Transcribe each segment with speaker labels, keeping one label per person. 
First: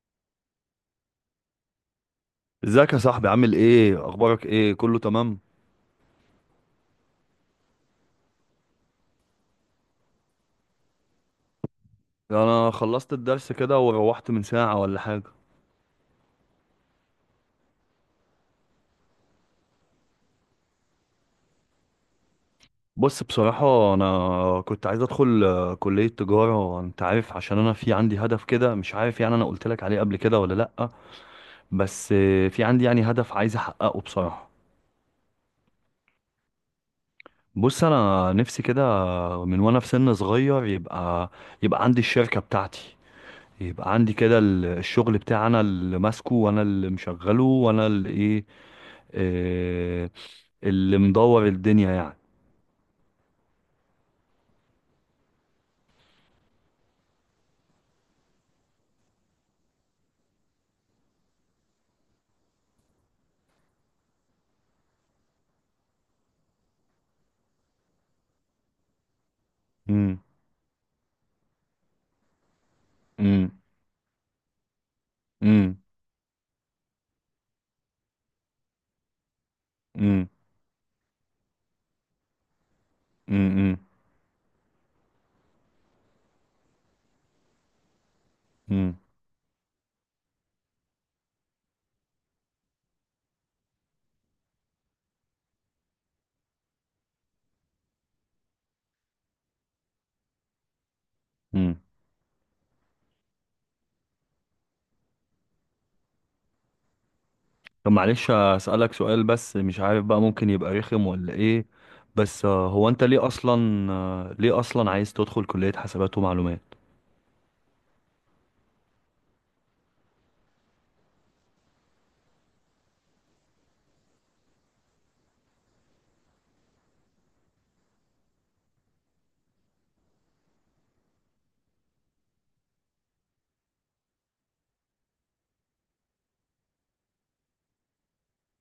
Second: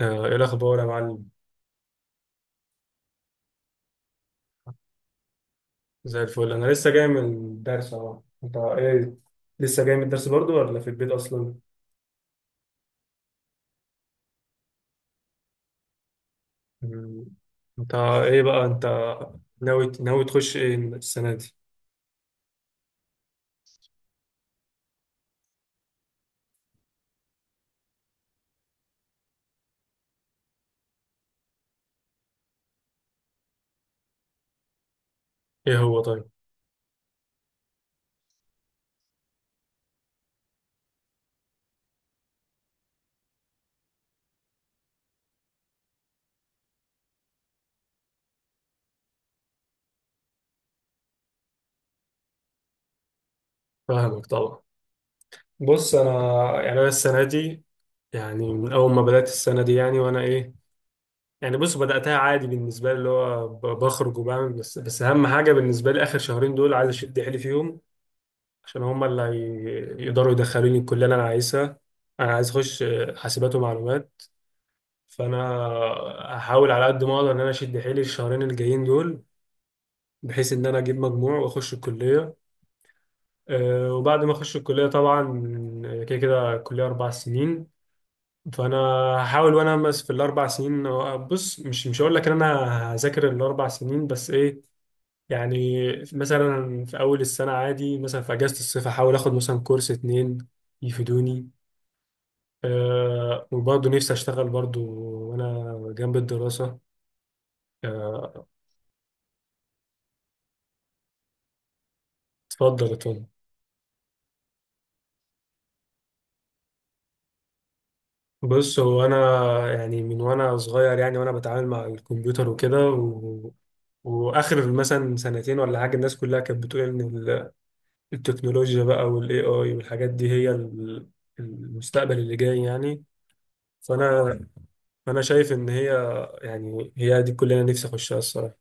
Speaker 1: ايه الاخبار يا معلم؟
Speaker 2: ازيك يا صاحبي؟ عامل ايه؟ اخبارك ايه؟ كله تمام؟
Speaker 1: زي الفل، انا لسه جاي من الدرس اهو. انت ايه؟ لسه جاي من الدرس برضو ولا في البيت اصلا؟
Speaker 2: انا خلصت الدرس كده وروحت من ساعة ولا حاجة.
Speaker 1: مم. انت ايه بقى انت، ناوي تخش ايه السنه دي؟
Speaker 2: بص، بصراحة انا كنت عايز ادخل كلية تجارة، انت عارف، عشان انا في عندي هدف كده. مش عارف يعني، انا قلت لك عليه قبل كده ولا لأ؟ بس في عندي يعني هدف عايز احققه بصراحة.
Speaker 1: ايه هو طيب؟
Speaker 2: بص، انا نفسي كده من وانا في سن صغير، يبقى يبقى عندي الشركة بتاعتي، يبقى عندي كده الشغل بتاعي، انا اللي ماسكه وانا اللي مشغله وانا اللي ايه، آه، اللي مدور الدنيا يعني.
Speaker 1: فاهمك طبعا. بص انا، يعني انا السنه دي، يعني من اول ما بدات السنه دي يعني وانا ايه، يعني بص بداتها عادي بالنسبه لي، اللي هو بخرج وبعمل، بس اهم حاجه بالنسبه لي اخر شهرين دول عايز اشد حيلي فيهم عشان هم
Speaker 2: امم.
Speaker 1: يقدروا يدخلوني الكلية اللي أنا عايزها. أنا عايز أخش
Speaker 2: امم.
Speaker 1: حاسبات ومعلومات. فأنا
Speaker 2: امم.
Speaker 1: هحاول على قد ما أقدر إن أنا أشد حيلي الشهرين الجايين دول
Speaker 2: امم.
Speaker 1: بحيث إن أنا أجيب مجموع وأخش الكلية.
Speaker 2: امم.
Speaker 1: وبعد ما أخش الكلية طبعا، كده كده الكلية أربع سنين. فأنا
Speaker 2: امم.
Speaker 1: هحاول وأنا أمس في الأربع سنين. بص، مش هقول لك إن أنا هذاكر الأربع سنين، بس إيه، يعني مثلا في أول السنة عادي، مثلا في أجازة الصيف هحاول آخد مثلا كورس اتنين يفيدوني.
Speaker 2: امم.
Speaker 1: وبرضه نفسي اشتغل برضه وانا جنب الدراسة.
Speaker 2: طب معلش،
Speaker 1: آه،
Speaker 2: أسألك سؤال، بس مش عارف بقى، ممكن يبقى رخم ولا ايه؟ بس هو
Speaker 1: اتفضل
Speaker 2: انت
Speaker 1: اتفضل.
Speaker 2: ليه اصلا، ليه اصلا عايز تدخل كلية حسابات ومعلومات؟
Speaker 1: بص هو انا، يعني من وانا صغير يعني وانا بتعامل مع الكمبيوتر وكده، واخر مثلا سنتين ولا حاجه الناس كلها كانت بتقول ان التكنولوجيا بقى والاي اي، والحاجات دي هي المستقبل اللي جاي يعني. فانا فانا شايف ان هي، يعني هي دي الكليه اللي نفسي اخشها الصراحه.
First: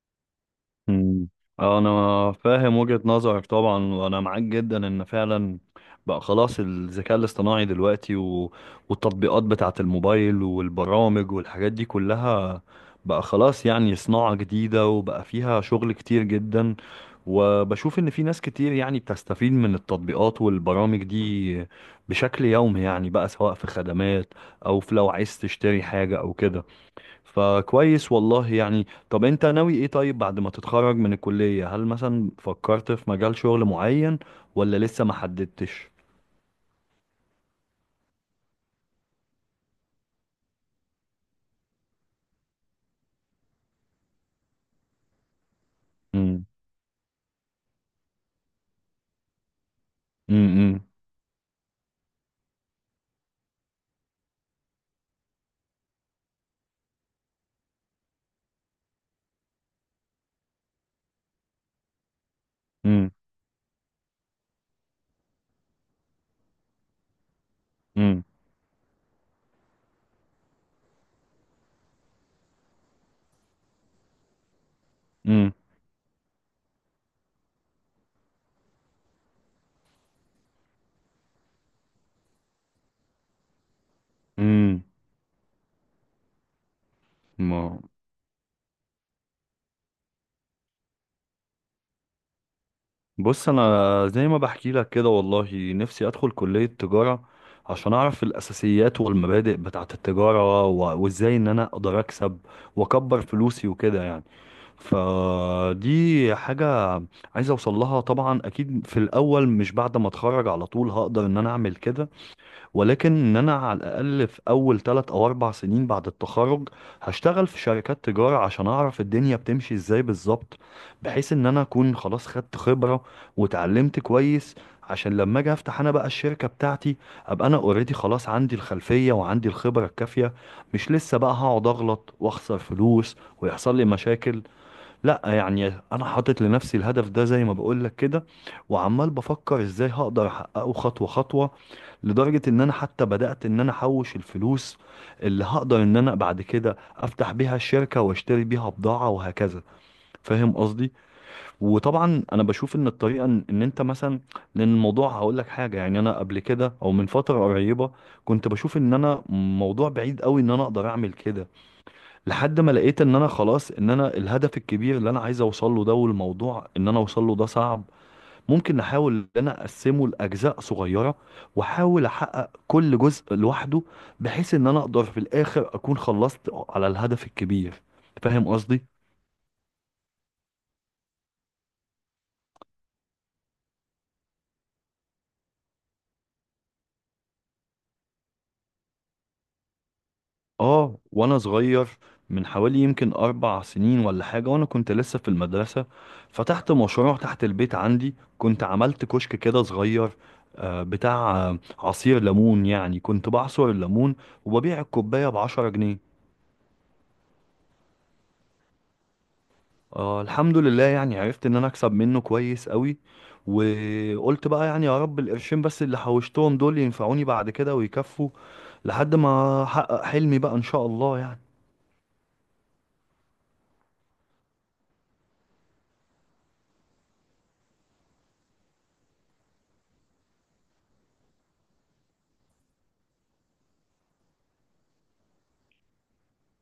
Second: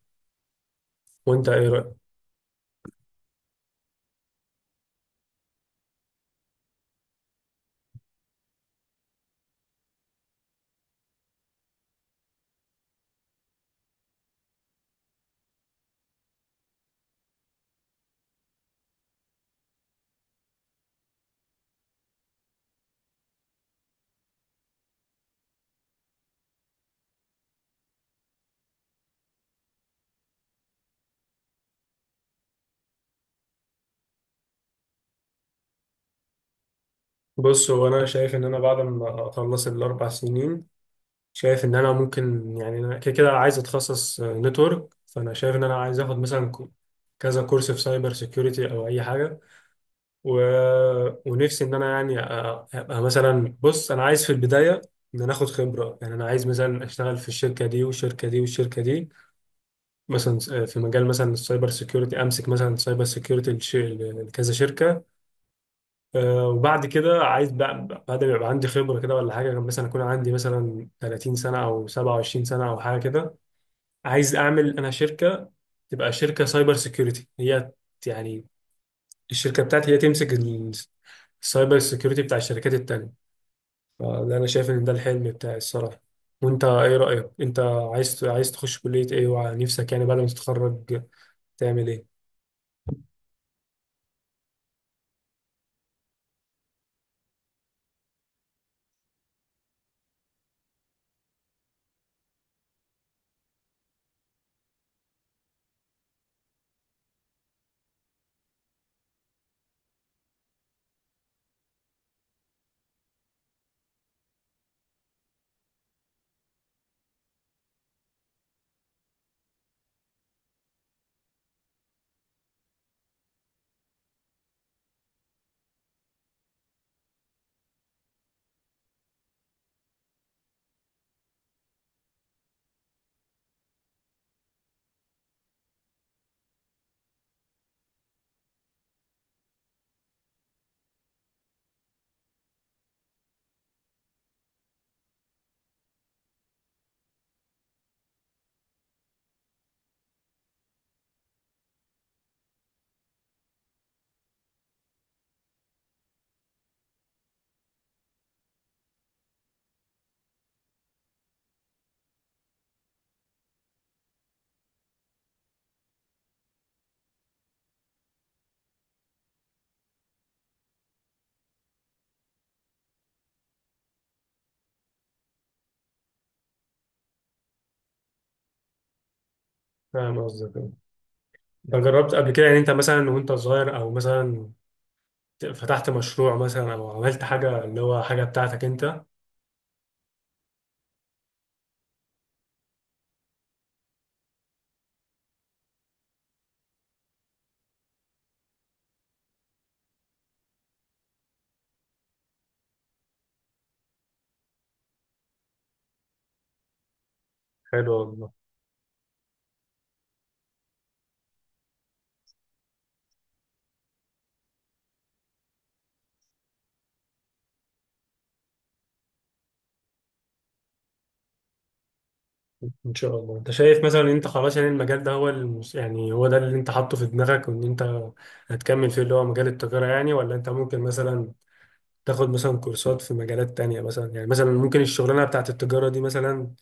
Speaker 2: مم.
Speaker 1: وانت ايه رايك؟
Speaker 2: انا فاهم وجهة نظرك طبعا، وانا معاك جدا، ان فعلا بقى خلاص الذكاء الاصطناعي دلوقتي والتطبيقات بتاعة الموبايل والبرامج والحاجات دي كلها بقى خلاص يعني صناعة جديدة، وبقى فيها شغل كتير جدا. وبشوف ان في ناس كتير يعني بتستفيد من التطبيقات والبرامج دي بشكل يومي يعني، بقى سواء في خدمات او في لو عايز تشتري حاجة او كده. فكويس والله يعني. طب انت ناوي ايه طيب بعد ما تتخرج من الكلية؟ هل مثلا فكرت في مجال شغل معين، ولا لسه ما حددتش؟
Speaker 1: بص هو انا شايف ان انا بعد ما اخلص الاربع سنين، شايف ان انا ممكن، يعني انا كده كده عايز اتخصص نتورك. فانا شايف ان انا عايز اخد
Speaker 2: امم.
Speaker 1: مثلا كذا كورس في سايبر سيكيورتي او اي حاجه، و...
Speaker 2: امم.
Speaker 1: ونفسي ان انا، يعني ابقى مثلا، بص انا عايز في البدايه ان انا اخد خبره، يعني انا عايز مثلا اشتغل في الشركه دي والشركه دي والشركه دي، مثلا في مجال مثلا السايبر سيكيورتي، امسك مثلا سايبر
Speaker 2: امم.
Speaker 1: سيكيورتي لكذا شركه. وبعد كده عايز بقى بعد
Speaker 2: امم.
Speaker 1: ما يبقى عندي خبره كده ولا حاجه، مثلا اكون عندي مثلا 30 سنه او 27 سنه او حاجه كده، عايز اعمل انا شركه،
Speaker 2: امم.
Speaker 1: تبقى شركه سايبر سيكيورتي هي، يعني الشركه بتاعتي هي تمسك السايبر سيكيورتي بتاع الشركات التانيه. فده انا شايف ان
Speaker 2: امم.
Speaker 1: ده الحلم بتاعي الصراحه. وانت ايه رايك انت؟
Speaker 2: ما
Speaker 1: عايز تخش كليه ايه؟ ونفسك يعني بعد ما تتخرج تعمل ايه؟
Speaker 2: بص انا زي ما بحكي لك كده، والله نفسي ادخل كلية تجارة عشان اعرف الاساسيات والمبادئ بتاعت التجارة وازاي ان انا اقدر اكسب واكبر فلوسي وكده يعني. فدي حاجة عايز اوصل لها طبعا. اكيد في الاول مش بعد ما اتخرج على طول هقدر ان انا اعمل كده، ولكن ان انا على الاقل في اول ثلاث او اربع سنين بعد التخرج هشتغل في شركات تجارة عشان اعرف الدنيا بتمشي ازاي بالظبط، بحيث ان انا اكون خلاص خدت خبرة وتعلمت كويس، عشان لما اجي افتح انا بقى الشركة بتاعتي ابقى انا اوريدي خلاص عندي الخلفية وعندي الخبرة الكافية، مش لسه بقى هقعد اغلط واخسر فلوس ويحصل لي مشاكل. لا يعني انا حاطط لنفسي الهدف ده زي ما بقولك كده، وعمال بفكر ازاي هقدر احققه خطوة خطوة. لدرجة ان انا حتى بدأت ان انا احوش الفلوس اللي هقدر ان انا بعد كده افتح بيها الشركة واشتري بيها بضاعة وهكذا. فاهم قصدي؟ وطبعا انا بشوف ان الطريقة ان انت مثلا، لان الموضوع هقولك حاجة يعني، انا قبل كده او من فترة قريبة كنت بشوف ان انا موضوع بعيد قوي ان انا اقدر اعمل كده، لحد ما لقيت ان انا خلاص، ان انا الهدف الكبير اللي انا عايز اوصل له ده، والموضوع ان انا اوصل له ده صعب، ممكن نحاول ان انا اقسمه لاجزاء صغيره واحاول احقق كل جزء لوحده، بحيث ان انا اقدر في الاخر اكون خلصت على الهدف الكبير. فاهم قصدي؟
Speaker 1: فاهم قصدك أه. انت جربت قبل كده يعني انت مثلا وانت صغير، او مثلا فتحت مشروع مثلا او عملت حاجه اللي هو حاجه بتاعتك انت؟
Speaker 2: اه، وانا صغير من حوالي يمكن اربع سنين ولا حاجة، وانا كنت لسه في المدرسة، فتحت مشروع تحت البيت عندي. كنت عملت كشك كده صغير، بتاع عصير ليمون يعني، كنت بعصر الليمون وببيع الكوباية بعشرة جنيه.
Speaker 1: حلو.
Speaker 2: آه، الحمد لله يعني، عرفت ان انا اكسب منه كويس قوي. وقلت بقى يعني، يا رب القرشين بس اللي حوشتهم دول ينفعوني بعد كده ويكفوا لحد ما احقق حلمي بقى ان شاء الله يعني.
Speaker 1: ان شاء الله. انت شايف مثلا ان انت خلاص، يعني المجال ده هو يعني هو ده اللي انت حاطه في دماغك، وان انت هتكمل فيه اللي هو مجال التجارة يعني؟ ولا انت ممكن مثلا تاخد مثلا كورسات في مجالات تانية مثلا؟ يعني مثلا ممكن الشغلانة بتاعت التجارة دي مثلا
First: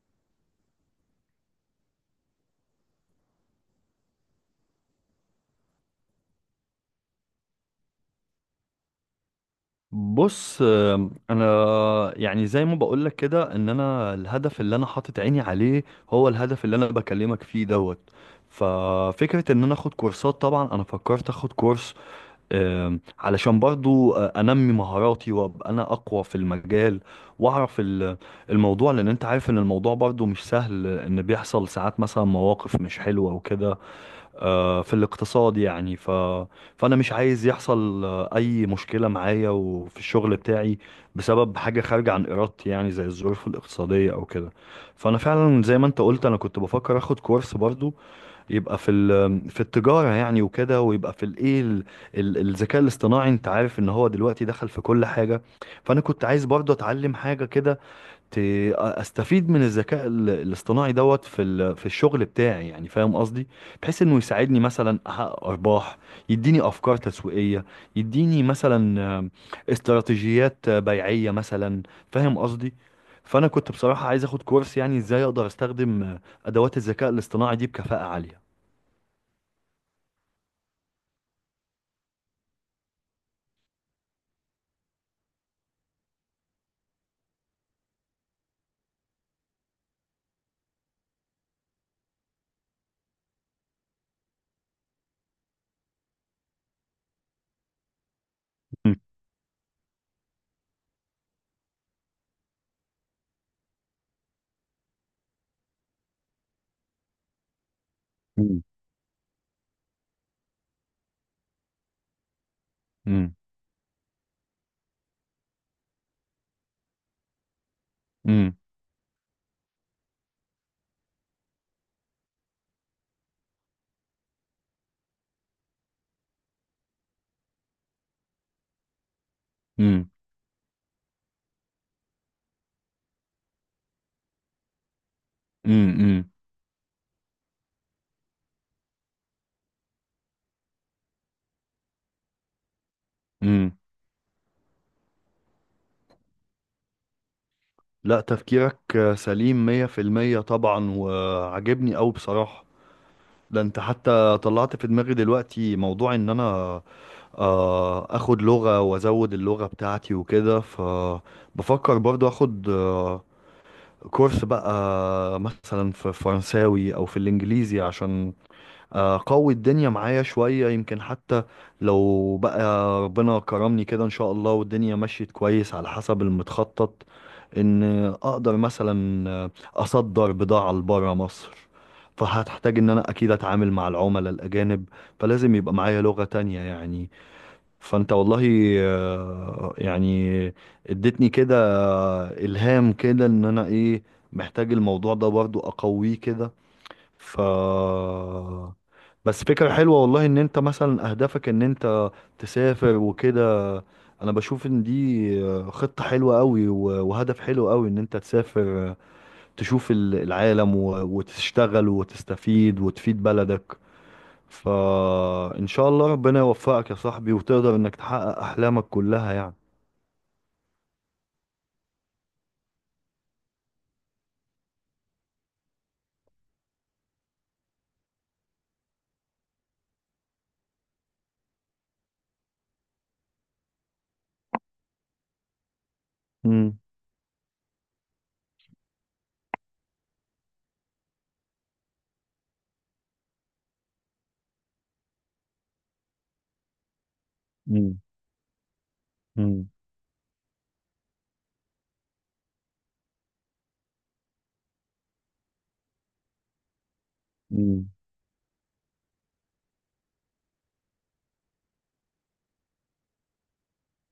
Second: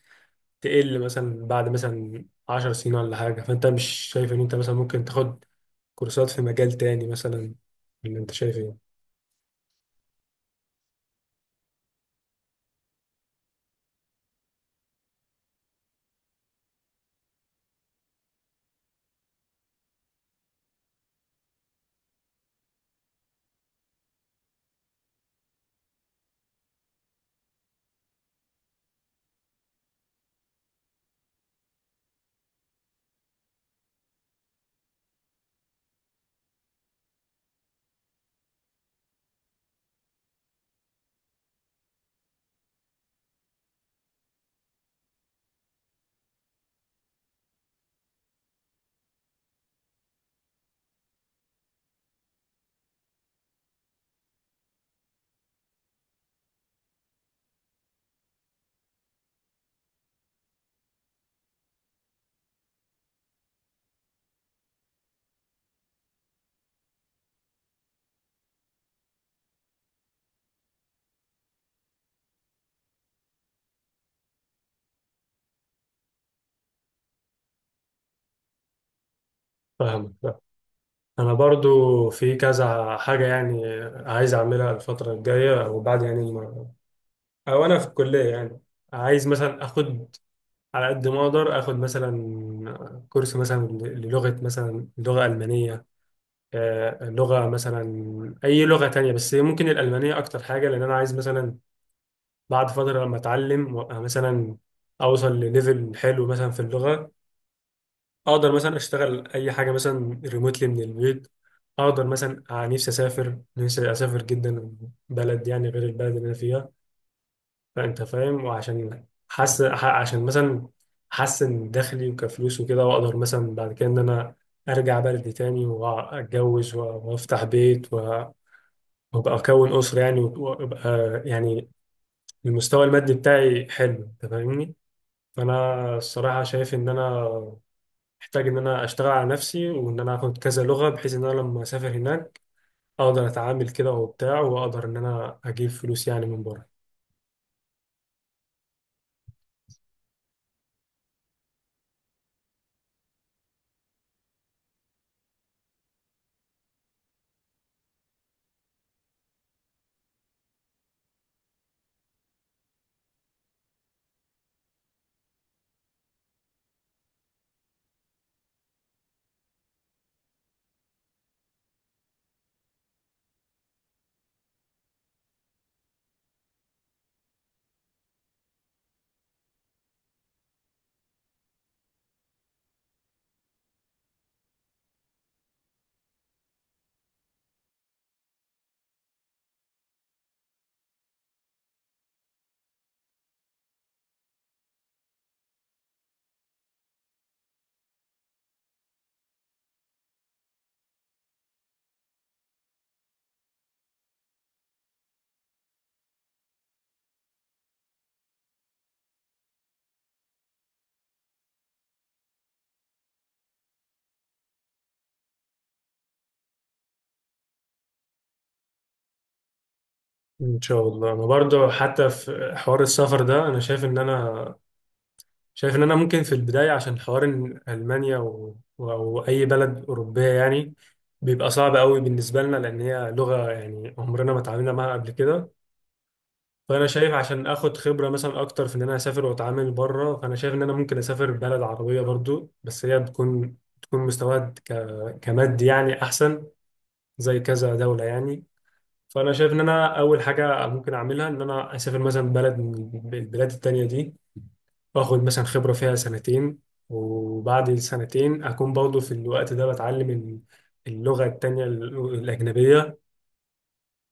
Speaker 1: تقل مثلا بعد مثلا 10 سنين ولا حاجة، فانت مش شايف ان انت مثلا ممكن تاخد كورسات في مجال تاني مثلا؟ اللي انت شايف ايه؟
Speaker 2: بص، انا يعني زي ما بقولك كده، ان انا الهدف اللي انا حاطط عيني عليه هو الهدف اللي انا بكلمك فيه دوت. ففكرة ان انا اخد كورسات، طبعا انا فكرت اخد كورس علشان برضو انمي مهاراتي وابقى انا اقوى في المجال، واعرف الموضوع. لان انت عارف ان الموضوع برضو مش سهل، ان بيحصل ساعات مثلا مواقف مش حلوة وكده في الاقتصاد يعني. فأنا مش عايز يحصل أي مشكلة معايا وفي الشغل بتاعي بسبب حاجة خارجة عن إرادتي، يعني زي الظروف الاقتصادية أو كده. فأنا فعلا زي ما أنت قلت، أنا كنت بفكر أخد كورس برضو يبقى في التجارة يعني وكده، ويبقى في الإيه، الذكاء الاصطناعي. أنت عارف إن هو دلوقتي دخل في كل حاجة، فأنا كنت عايز برضو أتعلم حاجة كده ت- استفيد من الذكاء الاصطناعي دوت في الشغل بتاعي يعني. فاهم قصدي؟ بحيث انه يساعدني مثلا احقق ارباح، يديني افكار تسويقيه، يديني مثلا استراتيجيات بيعيه مثلا. فاهم قصدي؟ فانا كنت بصراحه عايز اخد كورس يعني، ازاي اقدر استخدم ادوات الذكاء الاصطناعي دي بكفاءه عاليه.
Speaker 1: فاهمك لا. انا برضو في كذا حاجة يعني عايز اعملها الفترة الجاية، وبعد يعني او انا في الكليه يعني، عايز مثلا اخد على قد ما اقدر، اخد مثلا كورس مثلا للغه، مثلا لغه المانيه. لغه مثلا اي لغه
Speaker 2: مم.
Speaker 1: تانية، بس ممكن الالمانيه اكتر حاجه لان انا عايز مثلا بعد فتره لما اتعلم وأبقى مثلا اوصل لليفل حلو مثلا في اللغه، اقدر
Speaker 2: مم.
Speaker 1: مثلا اشتغل اي حاجه مثلا ريموتلي من البيت. اقدر مثلا، نفسي اسافر، نفسي اسافر جدا، بلد يعني غير البلد اللي انا فيها. فانت فاهم،
Speaker 2: مم.
Speaker 1: وعشان عشان مثلا احسن دخلي وكفلوس وكده، واقدر مثلا بعد كده ان انا ارجع بلدي تاني واتجوز وافتح بيت وابقى اكون اسره
Speaker 2: مم.
Speaker 1: يعني، وابقى يعني المستوى المادي بتاعي حلو. انت فاهمني؟
Speaker 2: مم.
Speaker 1: فانا
Speaker 2: مم.
Speaker 1: الصراحه شايف ان انا محتاج ان انا اشتغل على نفسي، وان انا اخد كذا لغه، بحيث ان انا لما اسافر هناك اقدر اتعامل
Speaker 2: مم.
Speaker 1: كده وبتاع، واقدر ان انا اجيب فلوس يعني من بره.
Speaker 2: لا، تفكيرك سليم 100% طبعا، وعجبني قوي بصراحه. ده انت حتى طلعت في دماغي دلوقتي موضوع ان انا اخد لغة وازود اللغة بتاعتي وكده. فبفكر برضو اخد كورس بقى مثلا في فرنساوي او في الانجليزي، عشان قوي الدنيا معايا شوية، يمكن حتى لو بقى ربنا كرمني كده ان شاء الله والدنيا مشيت كويس على حسب المتخطط، ان اقدر مثلا اصدر بضاعة لبرا مصر. فهتحتاج ان انا اكيد اتعامل مع العملاء الاجانب، فلازم يبقى معايا لغة تانية يعني. فانت والله يعني اديتني كده الهام كده، ان انا ايه، محتاج الموضوع ده برضو اقويه كده. ف بس فكرة حلوة والله، ان انت مثلا اهدافك ان انت تسافر وكده. انا بشوف ان دي خطة حلوة قوي، وهدف حلو قوي ان انت تسافر، تشوف العالم وتشتغل وتستفيد وتفيد بلدك. فان شاء الله ربنا يوفقك يا صاحبي، وتقدر انك تحقق احلامك كلها يعني.
Speaker 1: ان شاء الله. انا برضو حتى في حوار السفر ده، انا شايف ان انا، شايف ان انا ممكن في البدايه عشان حوار إن المانيا او اي بلد اوروبيه يعني، بيبقى صعب قوي بالنسبه لنا، لان هي لغه يعني عمرنا ما اتعاملنا معاها قبل كده.
Speaker 2: مم.
Speaker 1: فانا شايف عشان اخد خبره مثلا اكتر في ان انا اسافر واتعامل بره، فانا شايف ان انا ممكن اسافر بلد عربيه برضو، بس هي بتكون مستواها كمادي يعني احسن، زي كذا
Speaker 2: مم.
Speaker 1: دوله يعني. فانا شايف ان
Speaker 2: مم.
Speaker 1: انا اول حاجه ممكن اعملها ان انا اسافر مثلا بلد من البلاد التانية دي، واخد مثلا خبره فيها سنتين، وبعد
Speaker 2: مم.
Speaker 1: السنتين اكون برضه في الوقت ده بتعلم اللغه التانية الاجنبيه.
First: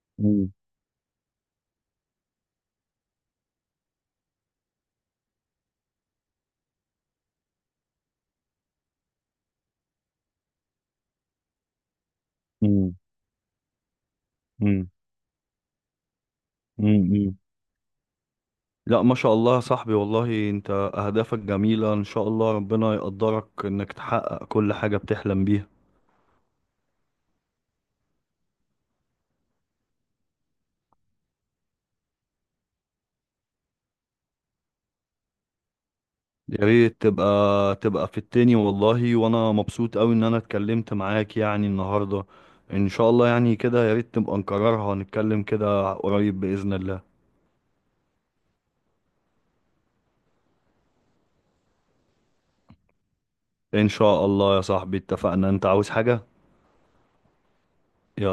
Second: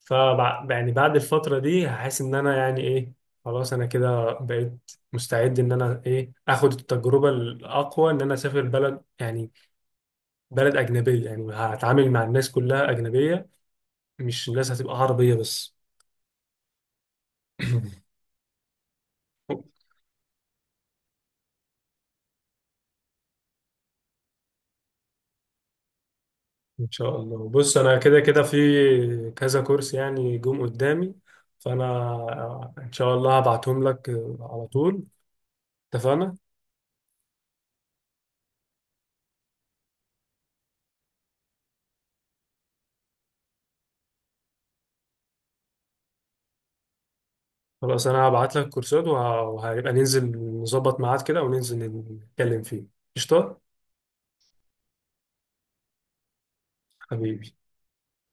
Speaker 1: ف
Speaker 2: مم.
Speaker 1: يعني بعد الفتره دي هحس ان انا يعني ايه، خلاص انا كده بقيت مستعد ان انا ايه اخد التجربه الاقوى، ان انا اسافر بلد، يعني بلد اجنبيه، يعني هتعامل مع الناس كلها
Speaker 2: مم.
Speaker 1: اجنبيه، مش الناس
Speaker 2: مم.
Speaker 1: هتبقى عربيه بس.
Speaker 2: مم. لا، ما شاء الله يا صاحبي، والله انت اهدافك جميلة. ان شاء الله ربنا يقدرك انك تحقق كل حاجة بتحلم بيها.
Speaker 1: ان شاء الله. بص انا كده كده في كذا كورس يعني جم قدامي، فانا ان شاء الله هبعتهم لك على طول. اتفقنا.
Speaker 2: يا ريت تبقى في التاني والله. وانا مبسوط اوي ان انا اتكلمت معاك يعني النهاردة. ان شاء الله يعني كده يا ريت نبقى نكررها، نتكلم كده قريب بإذن الله.
Speaker 1: خلاص، انا هبعت لك كورسات وهيبقى ننزل نظبط ميعاد كده وننزل نتكلم فيه. قشطه.
Speaker 2: ان شاء الله يا صاحبي. اتفقنا؟ انت عاوز حاجة؟
Speaker 1: حبيبي.
Speaker 2: يلا.